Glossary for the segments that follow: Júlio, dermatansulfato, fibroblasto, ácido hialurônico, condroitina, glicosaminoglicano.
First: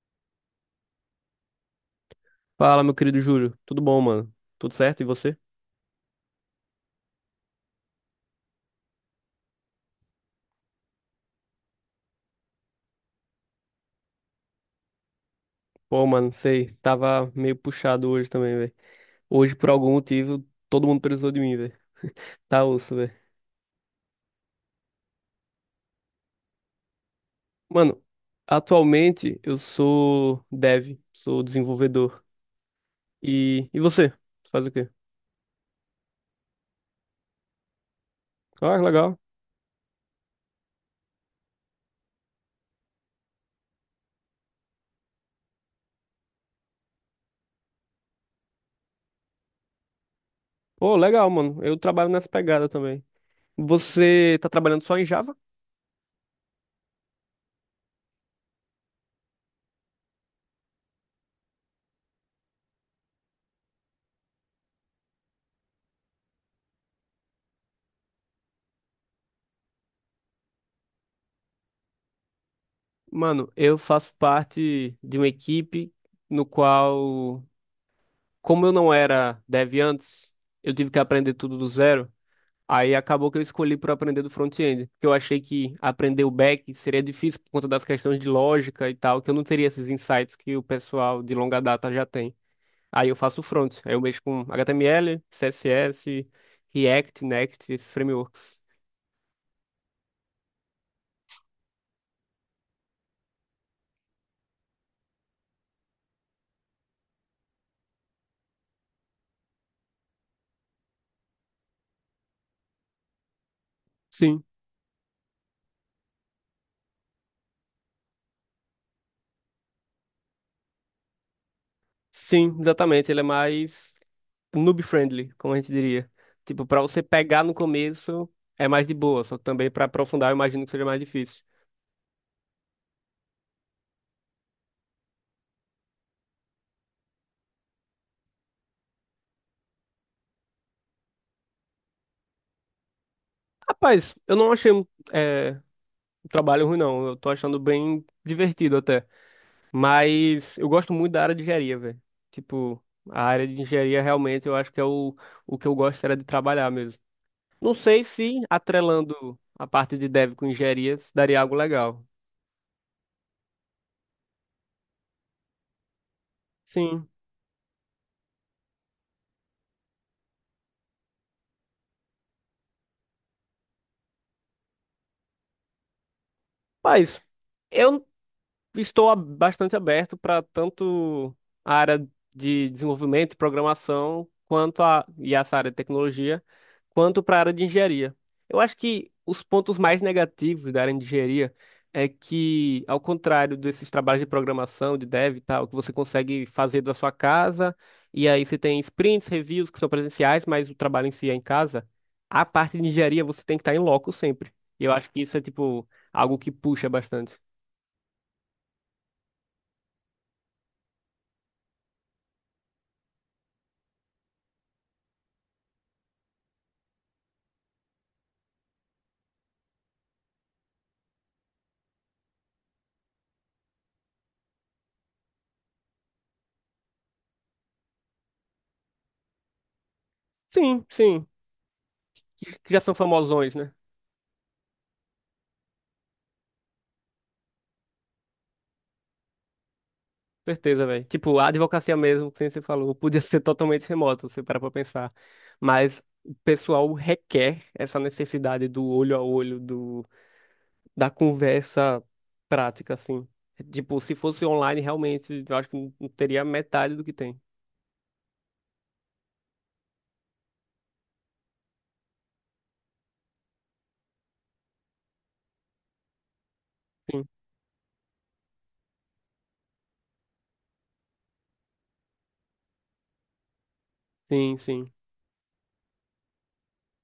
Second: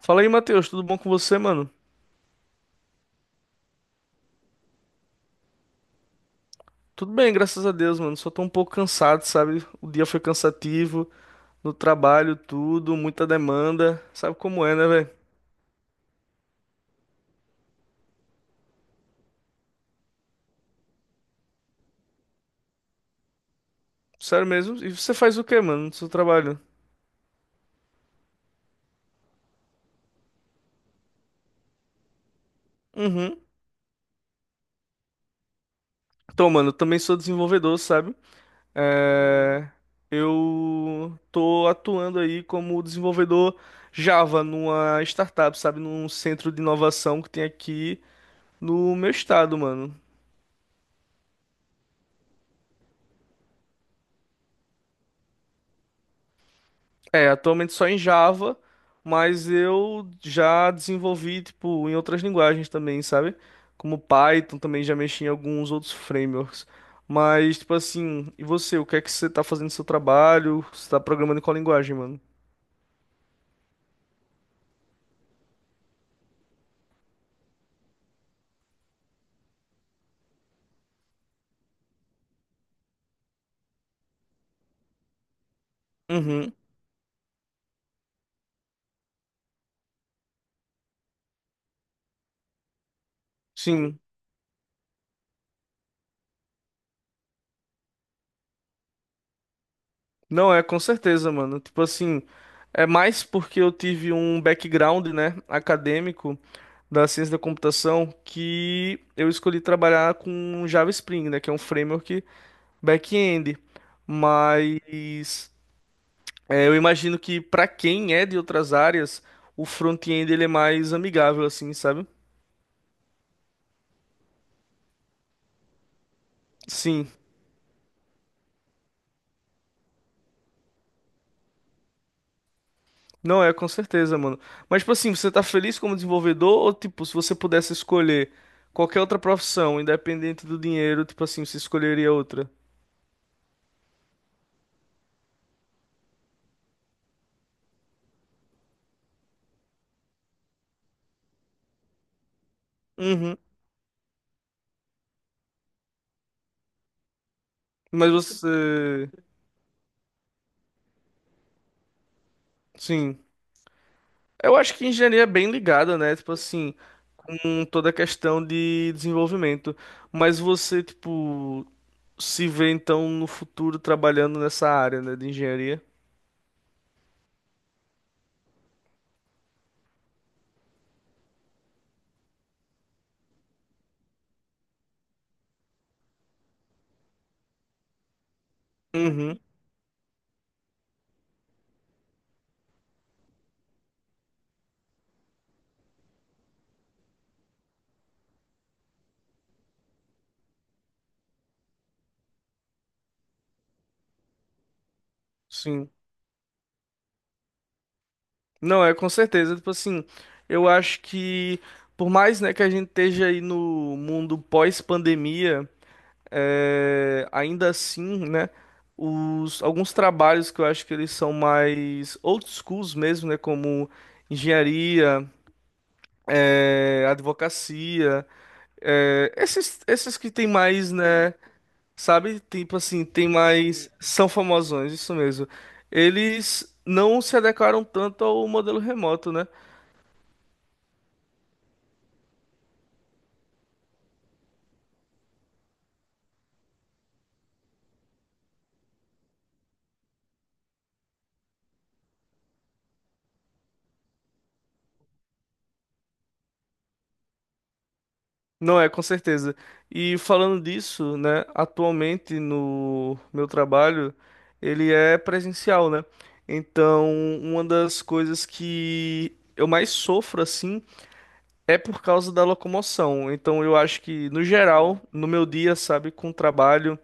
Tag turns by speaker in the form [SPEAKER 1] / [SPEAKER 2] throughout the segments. [SPEAKER 1] Fala aí, Matheus, tudo bom com você, mano?
[SPEAKER 2] Fala, meu querido Júlio. Tudo bom, mano? Tudo certo? E você?
[SPEAKER 1] Tudo bem, graças a Deus, mano. Só tô um pouco cansado, sabe? O dia foi cansativo, no trabalho, tudo, muita demanda. Sabe como é, né, velho?
[SPEAKER 2] Pô, mano, sei. Tava meio puxado hoje também, velho. Hoje, por algum motivo, todo mundo precisou de mim, velho. Tá osso, velho.
[SPEAKER 1] Sério mesmo? E você faz o quê, mano, no seu trabalho?
[SPEAKER 2] Mano, atualmente eu sou dev, sou desenvolvedor.
[SPEAKER 1] Uhum.
[SPEAKER 2] E você? Você faz o quê?
[SPEAKER 1] Então, mano, eu também sou desenvolvedor, sabe?
[SPEAKER 2] Ah, legal.
[SPEAKER 1] É... Eu tô atuando aí como desenvolvedor Java numa startup, sabe? Num centro de inovação que tem aqui no meu estado, mano.
[SPEAKER 2] Pô, legal, mano. Eu trabalho nessa pegada também. Você tá trabalhando só em Java?
[SPEAKER 1] É, atualmente só em Java, mas eu já desenvolvi, tipo, em outras linguagens também, sabe? Como Python, também já mexi em alguns outros frameworks. Mas, tipo assim, e você? O que é que você tá fazendo no seu trabalho? Você tá programando em qual linguagem, mano?
[SPEAKER 2] Mano, eu faço parte de uma equipe no qual como eu não era dev antes, eu tive que aprender tudo do zero. Aí acabou que eu escolhi por aprender do front-end, porque eu achei que aprender o
[SPEAKER 1] Uhum,
[SPEAKER 2] back seria difícil por conta das questões de lógica e tal, que eu não teria esses insights que o pessoal de longa data já tem. Aí eu faço o front, aí
[SPEAKER 1] sim.
[SPEAKER 2] eu mexo com HTML, CSS, React, Next, esses frameworks.
[SPEAKER 1] Não é, com certeza, mano. Tipo assim, é mais porque eu tive um background, né, acadêmico da ciência da computação que eu escolhi trabalhar com Java Spring, né, que é um framework back-end,
[SPEAKER 2] Sim,
[SPEAKER 1] mas eu imagino que para quem é de outras áreas, o front-end ele é mais amigável assim, sabe?
[SPEAKER 2] sim, exatamente. Ele é mais noob-friendly, como a gente diria. Tipo, para você
[SPEAKER 1] Sim,
[SPEAKER 2] pegar no começo é mais de boa, só que também para aprofundar eu imagino que seja mais difícil.
[SPEAKER 1] não é, com certeza, mano. Mas tipo assim, você tá feliz como desenvolvedor ou tipo, se você pudesse escolher qualquer outra profissão, independente do dinheiro, tipo assim, você escolheria outra?
[SPEAKER 2] Rapaz, eu não achei é, um trabalho ruim, não. Eu tô achando bem divertido até. Mas eu gosto muito da área de engenharia, velho. Tipo, a
[SPEAKER 1] Uhum.
[SPEAKER 2] área de engenharia realmente eu acho que é o que eu gosto era de trabalhar mesmo. Não sei
[SPEAKER 1] Mas
[SPEAKER 2] se
[SPEAKER 1] você,
[SPEAKER 2] atrelando a parte de dev com engenharia se daria algo legal.
[SPEAKER 1] sim. Eu acho que engenharia é bem ligada, né? Tipo assim,
[SPEAKER 2] Sim.
[SPEAKER 1] com toda a questão de desenvolvimento. Mas você, tipo, se vê então no futuro trabalhando nessa área, né, de engenharia.
[SPEAKER 2] Mas eu estou bastante aberto para tanto a área de desenvolvimento e programação, quanto e essa área de tecnologia, quanto para a área de engenharia. Eu acho que
[SPEAKER 1] Uhum,
[SPEAKER 2] os pontos mais negativos da área de engenharia é que, ao contrário desses trabalhos de programação, de dev e tal, que você consegue fazer da sua casa, e aí você tem sprints, reviews que são presenciais, mas o trabalho em si é em casa, a parte de engenharia você tem que estar em loco sempre. E eu acho que isso é, tipo,
[SPEAKER 1] sim.
[SPEAKER 2] algo que puxa bastante.
[SPEAKER 1] Não, é com certeza, tipo assim, eu acho que por mais, né, que a gente esteja aí no mundo pós-pandemia, ainda assim, né, os alguns trabalhos que eu acho que eles são mais old schools mesmo, né, como engenharia, advocacia, esses que tem
[SPEAKER 2] Sim,
[SPEAKER 1] mais,
[SPEAKER 2] sim.
[SPEAKER 1] né, sabe?
[SPEAKER 2] Que
[SPEAKER 1] Tipo
[SPEAKER 2] já são
[SPEAKER 1] assim, tem
[SPEAKER 2] famosões, né?
[SPEAKER 1] mais. São famosões, isso mesmo. Eles não se adequaram tanto ao modelo remoto, né?
[SPEAKER 2] Certeza, velho. Tipo, a advocacia mesmo, que nem você falou, podia ser totalmente remoto, se você para pra pensar. Mas o pessoal requer essa necessidade do olho a olho, do, da conversa prática, assim. Tipo, se fosse online, realmente, eu acho que não não teria metade do que tem.
[SPEAKER 1] Não é, com certeza. E falando disso, né? Atualmente no meu trabalho, ele é presencial, né? Então,
[SPEAKER 2] Sim,
[SPEAKER 1] uma das coisas que eu mais sofro, assim, é por causa da locomoção. Então, eu acho que, no
[SPEAKER 2] sim, sim.
[SPEAKER 1] geral, no meu dia, sabe, com trabalho,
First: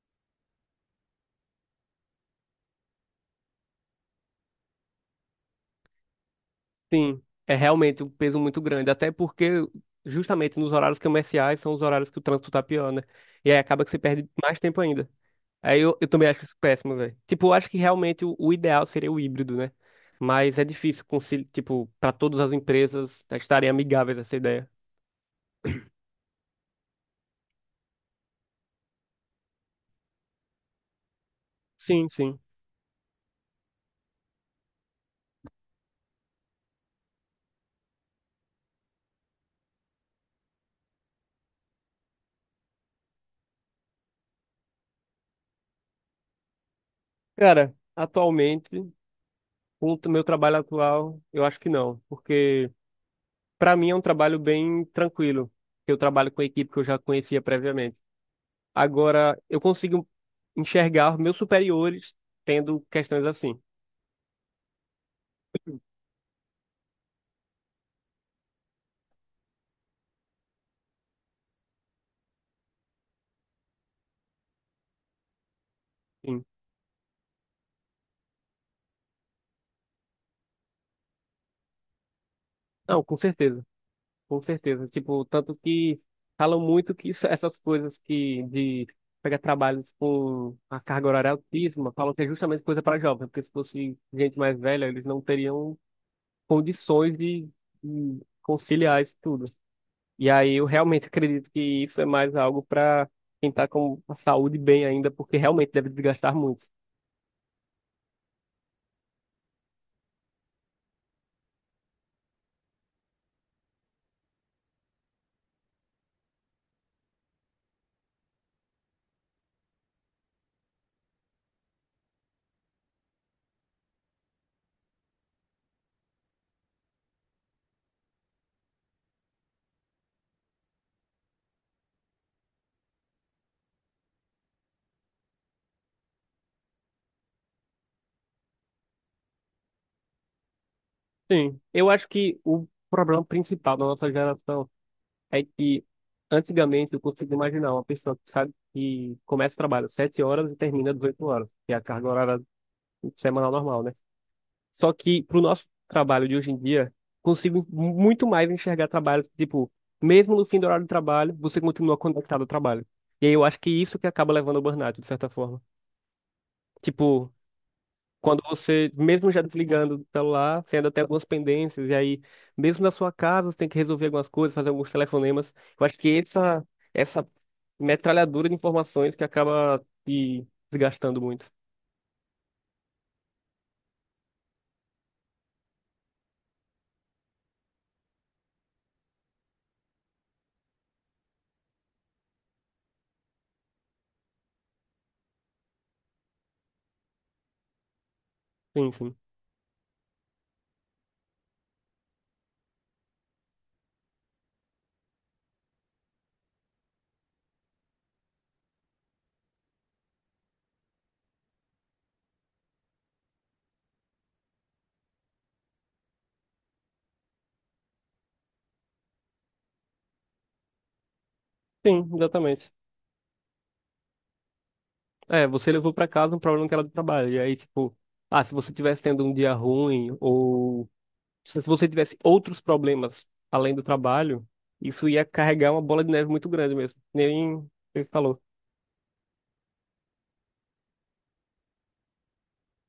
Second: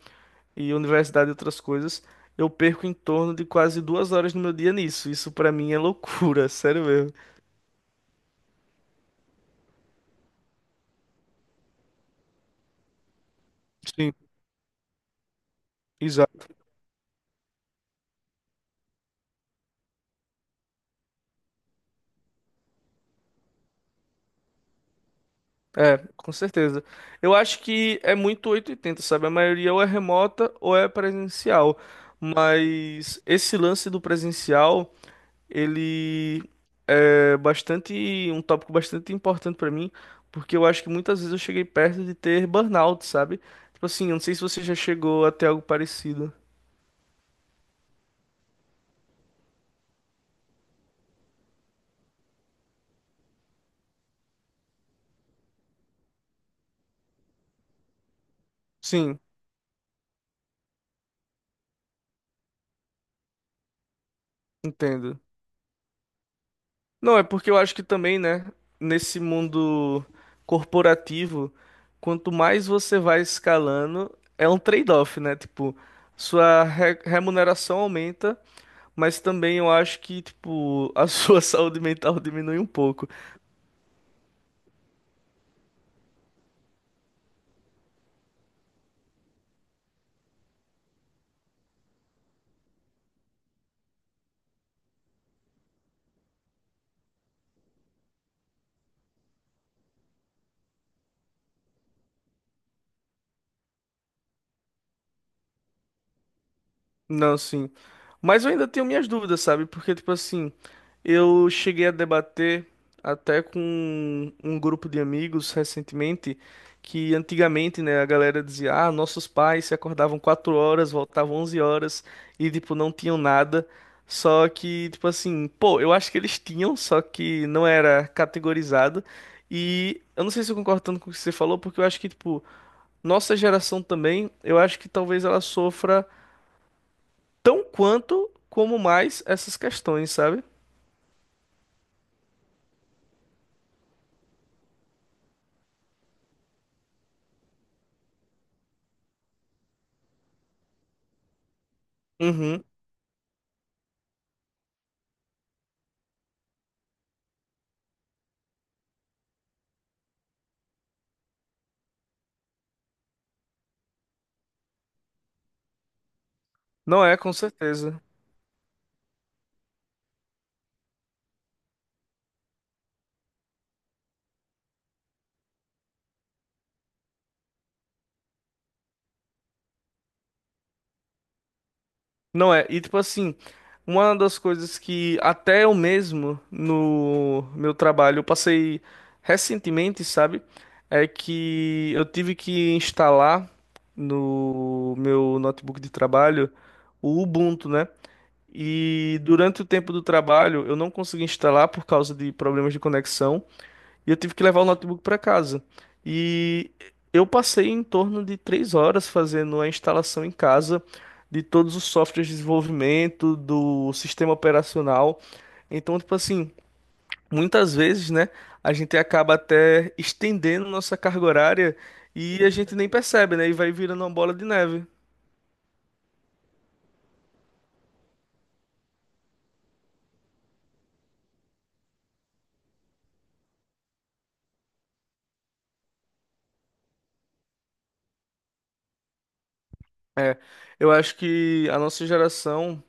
[SPEAKER 1] e universidade e outras coisas, eu perco em torno de quase 2 horas no meu dia nisso. Isso pra mim é loucura, sério mesmo.
[SPEAKER 2] Sim, é realmente um peso muito grande. Até porque, justamente nos horários comerciais, são os horários que o trânsito tá pior, né? E aí acaba que você
[SPEAKER 1] Sim,
[SPEAKER 2] perde mais tempo ainda. Aí eu também acho
[SPEAKER 1] exato.
[SPEAKER 2] isso péssimo, velho. Tipo, eu acho que realmente o ideal seria o híbrido, né? Mas é difícil, tipo, para todas as empresas estarem amigáveis a essa ideia.
[SPEAKER 1] É, com certeza. Eu acho que é muito 880, sabe? A maioria ou é remota ou é presencial.
[SPEAKER 2] Sim, sim.
[SPEAKER 1] Mas esse lance do presencial, ele é bastante, um tópico bastante importante pra mim, porque eu acho que muitas vezes eu cheguei perto de ter burnout, sabe? Tipo assim, eu não sei se você já chegou a ter algo parecido.
[SPEAKER 2] Cara, atualmente, com o meu trabalho atual, eu acho que não. Porque, pra mim, é um trabalho bem tranquilo. Eu trabalho com a equipe que eu já conhecia previamente.
[SPEAKER 1] Sim,
[SPEAKER 2] Agora, eu consigo enxergar meus superiores tendo questões assim.
[SPEAKER 1] entendo. Não, é porque eu acho que também, né, nesse mundo corporativo, quanto mais você vai escalando, é um trade-off, né? Tipo,
[SPEAKER 2] Sim.
[SPEAKER 1] sua remuneração aumenta, mas também eu acho que, tipo, a sua saúde mental diminui um
[SPEAKER 2] Não,
[SPEAKER 1] pouco.
[SPEAKER 2] com certeza. Com certeza. Tipo, tanto que falam muito que essas coisas que de pegar trabalhos com a carga horária altíssima, falam que é justamente coisa para jovem, porque se fosse gente mais velha, eles não teriam condições de conciliar isso tudo. E aí eu realmente acredito que isso é mais algo para quem está com a saúde bem ainda, porque realmente deve desgastar muito.
[SPEAKER 1] Não, sim. Mas eu ainda tenho minhas dúvidas, sabe? Porque, tipo assim, eu cheguei a debater até com um grupo de amigos recentemente que antigamente, né, a galera dizia: ah, nossos pais se acordavam 4 horas, voltavam 11 horas e, tipo, não tinham nada. Só que, tipo assim, pô, eu acho que eles tinham, só que não era categorizado. E eu não sei se eu concordo tanto com o que você falou, porque eu acho que, tipo, nossa geração também, eu acho que talvez ela sofra tão quanto como mais essas questões, sabe?
[SPEAKER 2] Sim, eu acho que o problema principal da nossa geração é que antigamente eu consigo imaginar uma pessoa que sabe que começa o trabalho 7 horas e termina às 8 horas, que é a carga horária
[SPEAKER 1] Uhum.
[SPEAKER 2] semanal normal, né? Só que pro nosso trabalho de hoje em dia, consigo muito mais enxergar trabalhos que, tipo, mesmo no fim do horário de trabalho, você continua conectado ao trabalho. E aí eu acho que isso que acaba levando ao burnout, de certa forma.
[SPEAKER 1] Não é, com
[SPEAKER 2] Tipo,
[SPEAKER 1] certeza.
[SPEAKER 2] quando você, mesmo já desligando do celular, você ainda tem algumas pendências, e aí, mesmo na sua casa, você tem que resolver algumas coisas, fazer alguns telefonemas. Eu acho que essa metralhadora de informações que acaba te desgastando muito.
[SPEAKER 1] Não é. E tipo assim, uma das coisas que até eu mesmo no meu trabalho eu passei recentemente, sabe? É que eu tive que instalar no meu notebook de trabalho o Ubuntu, né?
[SPEAKER 2] Sim, sim.
[SPEAKER 1] E durante o tempo do trabalho eu não consegui instalar por causa de problemas de conexão. E eu tive que levar o notebook para casa. E eu passei em torno de 3 horas fazendo a instalação em casa de todos os softwares de desenvolvimento, do sistema operacional. Então, tipo assim, muitas vezes, né, a gente acaba até estendendo nossa carga horária
[SPEAKER 2] Sim,
[SPEAKER 1] e a
[SPEAKER 2] exatamente.
[SPEAKER 1] gente nem percebe, né? E vai virando uma bola de neve.
[SPEAKER 2] É, você levou pra casa um problema que era do trabalho, e aí, tipo, ah, se você tivesse tendo um dia ruim, ou se você tivesse outros problemas além do trabalho, isso ia carregar uma bola de neve muito grande mesmo. Nem, você falou.
[SPEAKER 1] É, eu acho que a nossa geração,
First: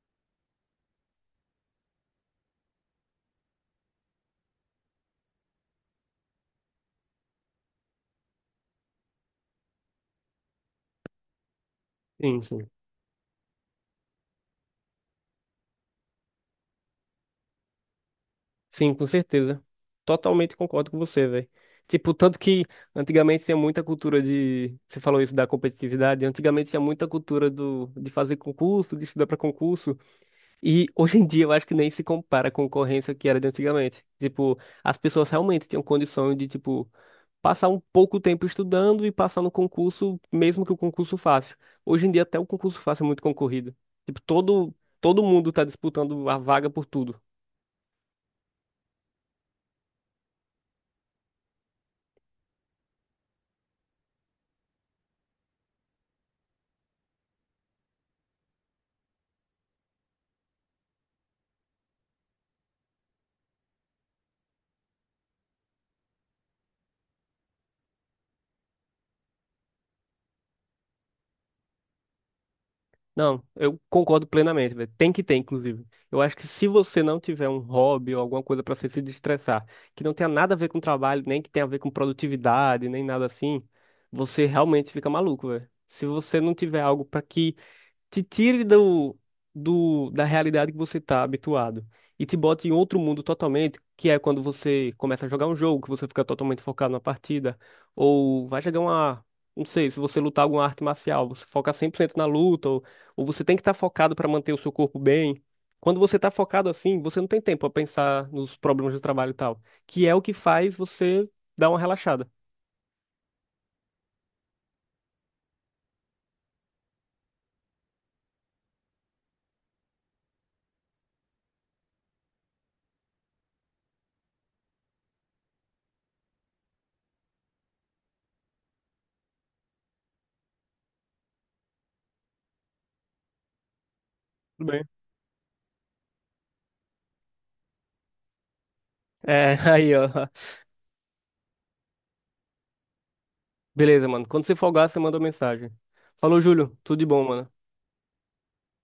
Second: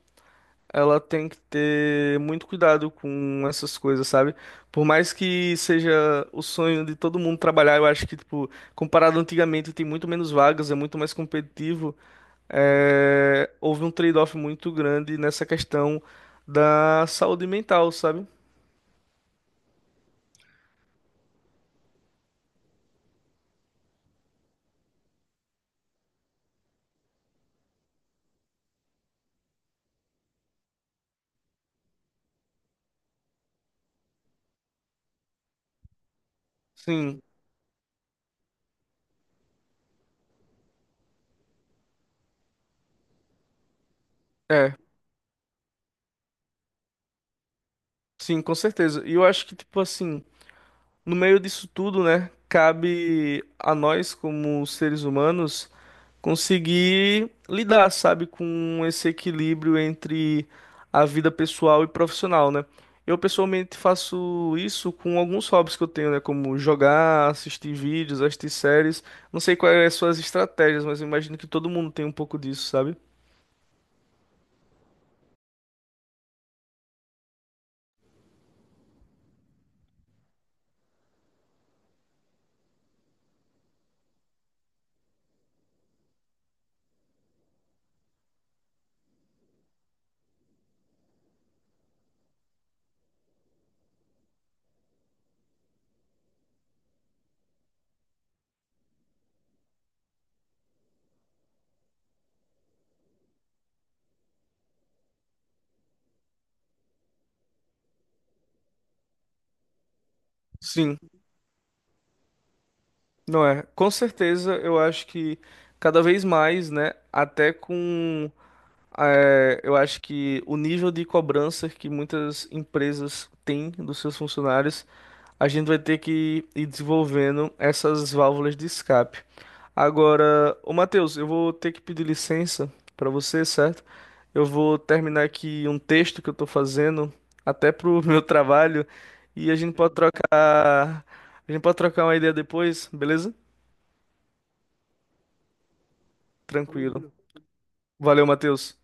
[SPEAKER 1] ela tem que ter muito cuidado com essas coisas, sabe? Por mais que seja o sonho de todo mundo trabalhar, eu acho que, tipo, comparado antigamente, tem muito menos vagas, é muito mais competitivo.
[SPEAKER 2] Sim, sim.
[SPEAKER 1] É, houve um trade-off muito grande nessa questão da saúde mental, sabe?
[SPEAKER 2] Sim, com certeza. Totalmente concordo com você, velho. Tipo, tanto que antigamente tinha muita cultura de. Você falou isso da competitividade. Antigamente tinha muita cultura do... de fazer concurso, de estudar pra concurso. E hoje em dia eu acho que nem se compara a concorrência que era de antigamente. Tipo, as pessoas realmente tinham condição de, tipo,
[SPEAKER 1] Sim,
[SPEAKER 2] passar um pouco tempo estudando e passar no concurso, mesmo que o concurso fácil. Hoje em dia até o concurso fácil é muito concorrido. Tipo, todo,
[SPEAKER 1] é,
[SPEAKER 2] todo mundo tá disputando a vaga por tudo.
[SPEAKER 1] sim, com certeza. E eu acho que, tipo, assim, no meio disso tudo, né, cabe a nós, como seres humanos, conseguir lidar, sabe, com esse equilíbrio entre a vida pessoal e profissional, né? Eu pessoalmente faço isso com alguns hobbies que eu tenho, né, como jogar, assistir vídeos, assistir séries. Não sei quais são as suas estratégias, mas eu imagino que todo mundo tem um pouco disso, sabe?
[SPEAKER 2] Não, eu concordo plenamente, velho. Tem que ter, inclusive. Eu acho que se você não tiver um hobby ou alguma coisa pra você se destressar, que não tenha nada a ver com trabalho, nem que tenha a ver com produtividade, nem nada assim, você realmente fica maluco, velho. Se você não tiver algo pra que te tire da realidade que você está habituado e te bote em outro mundo totalmente, que é quando você começa a jogar um jogo, que você fica totalmente focado na partida, ou vai jogar uma, não sei, se você lutar alguma arte marcial, você foca 100% na luta, ou você tem que estar focado para manter o seu corpo bem. Quando você está focado assim, você não tem tempo a pensar nos problemas do trabalho e tal, que é o que faz
[SPEAKER 1] Sim,
[SPEAKER 2] você dar uma relaxada.
[SPEAKER 1] não é. Com certeza, eu acho que cada vez mais, né, eu acho que o nível de cobrança que muitas empresas têm dos seus funcionários, a gente vai ter que ir desenvolvendo essas válvulas de escape. Agora, ô Matheus, eu vou ter que pedir licença para você, certo? Eu
[SPEAKER 2] Tudo
[SPEAKER 1] vou
[SPEAKER 2] bem.
[SPEAKER 1] terminar aqui um texto que eu estou fazendo, até pro meu trabalho, e a
[SPEAKER 2] É,
[SPEAKER 1] gente
[SPEAKER 2] aí,
[SPEAKER 1] pode
[SPEAKER 2] ó.
[SPEAKER 1] trocar, uma ideia depois, beleza?
[SPEAKER 2] Beleza, mano. Quando você folgar, você manda uma mensagem. Falou, Júlio. Tudo de
[SPEAKER 1] Tranquilo.
[SPEAKER 2] bom, mano.
[SPEAKER 1] Valeu, Matheus.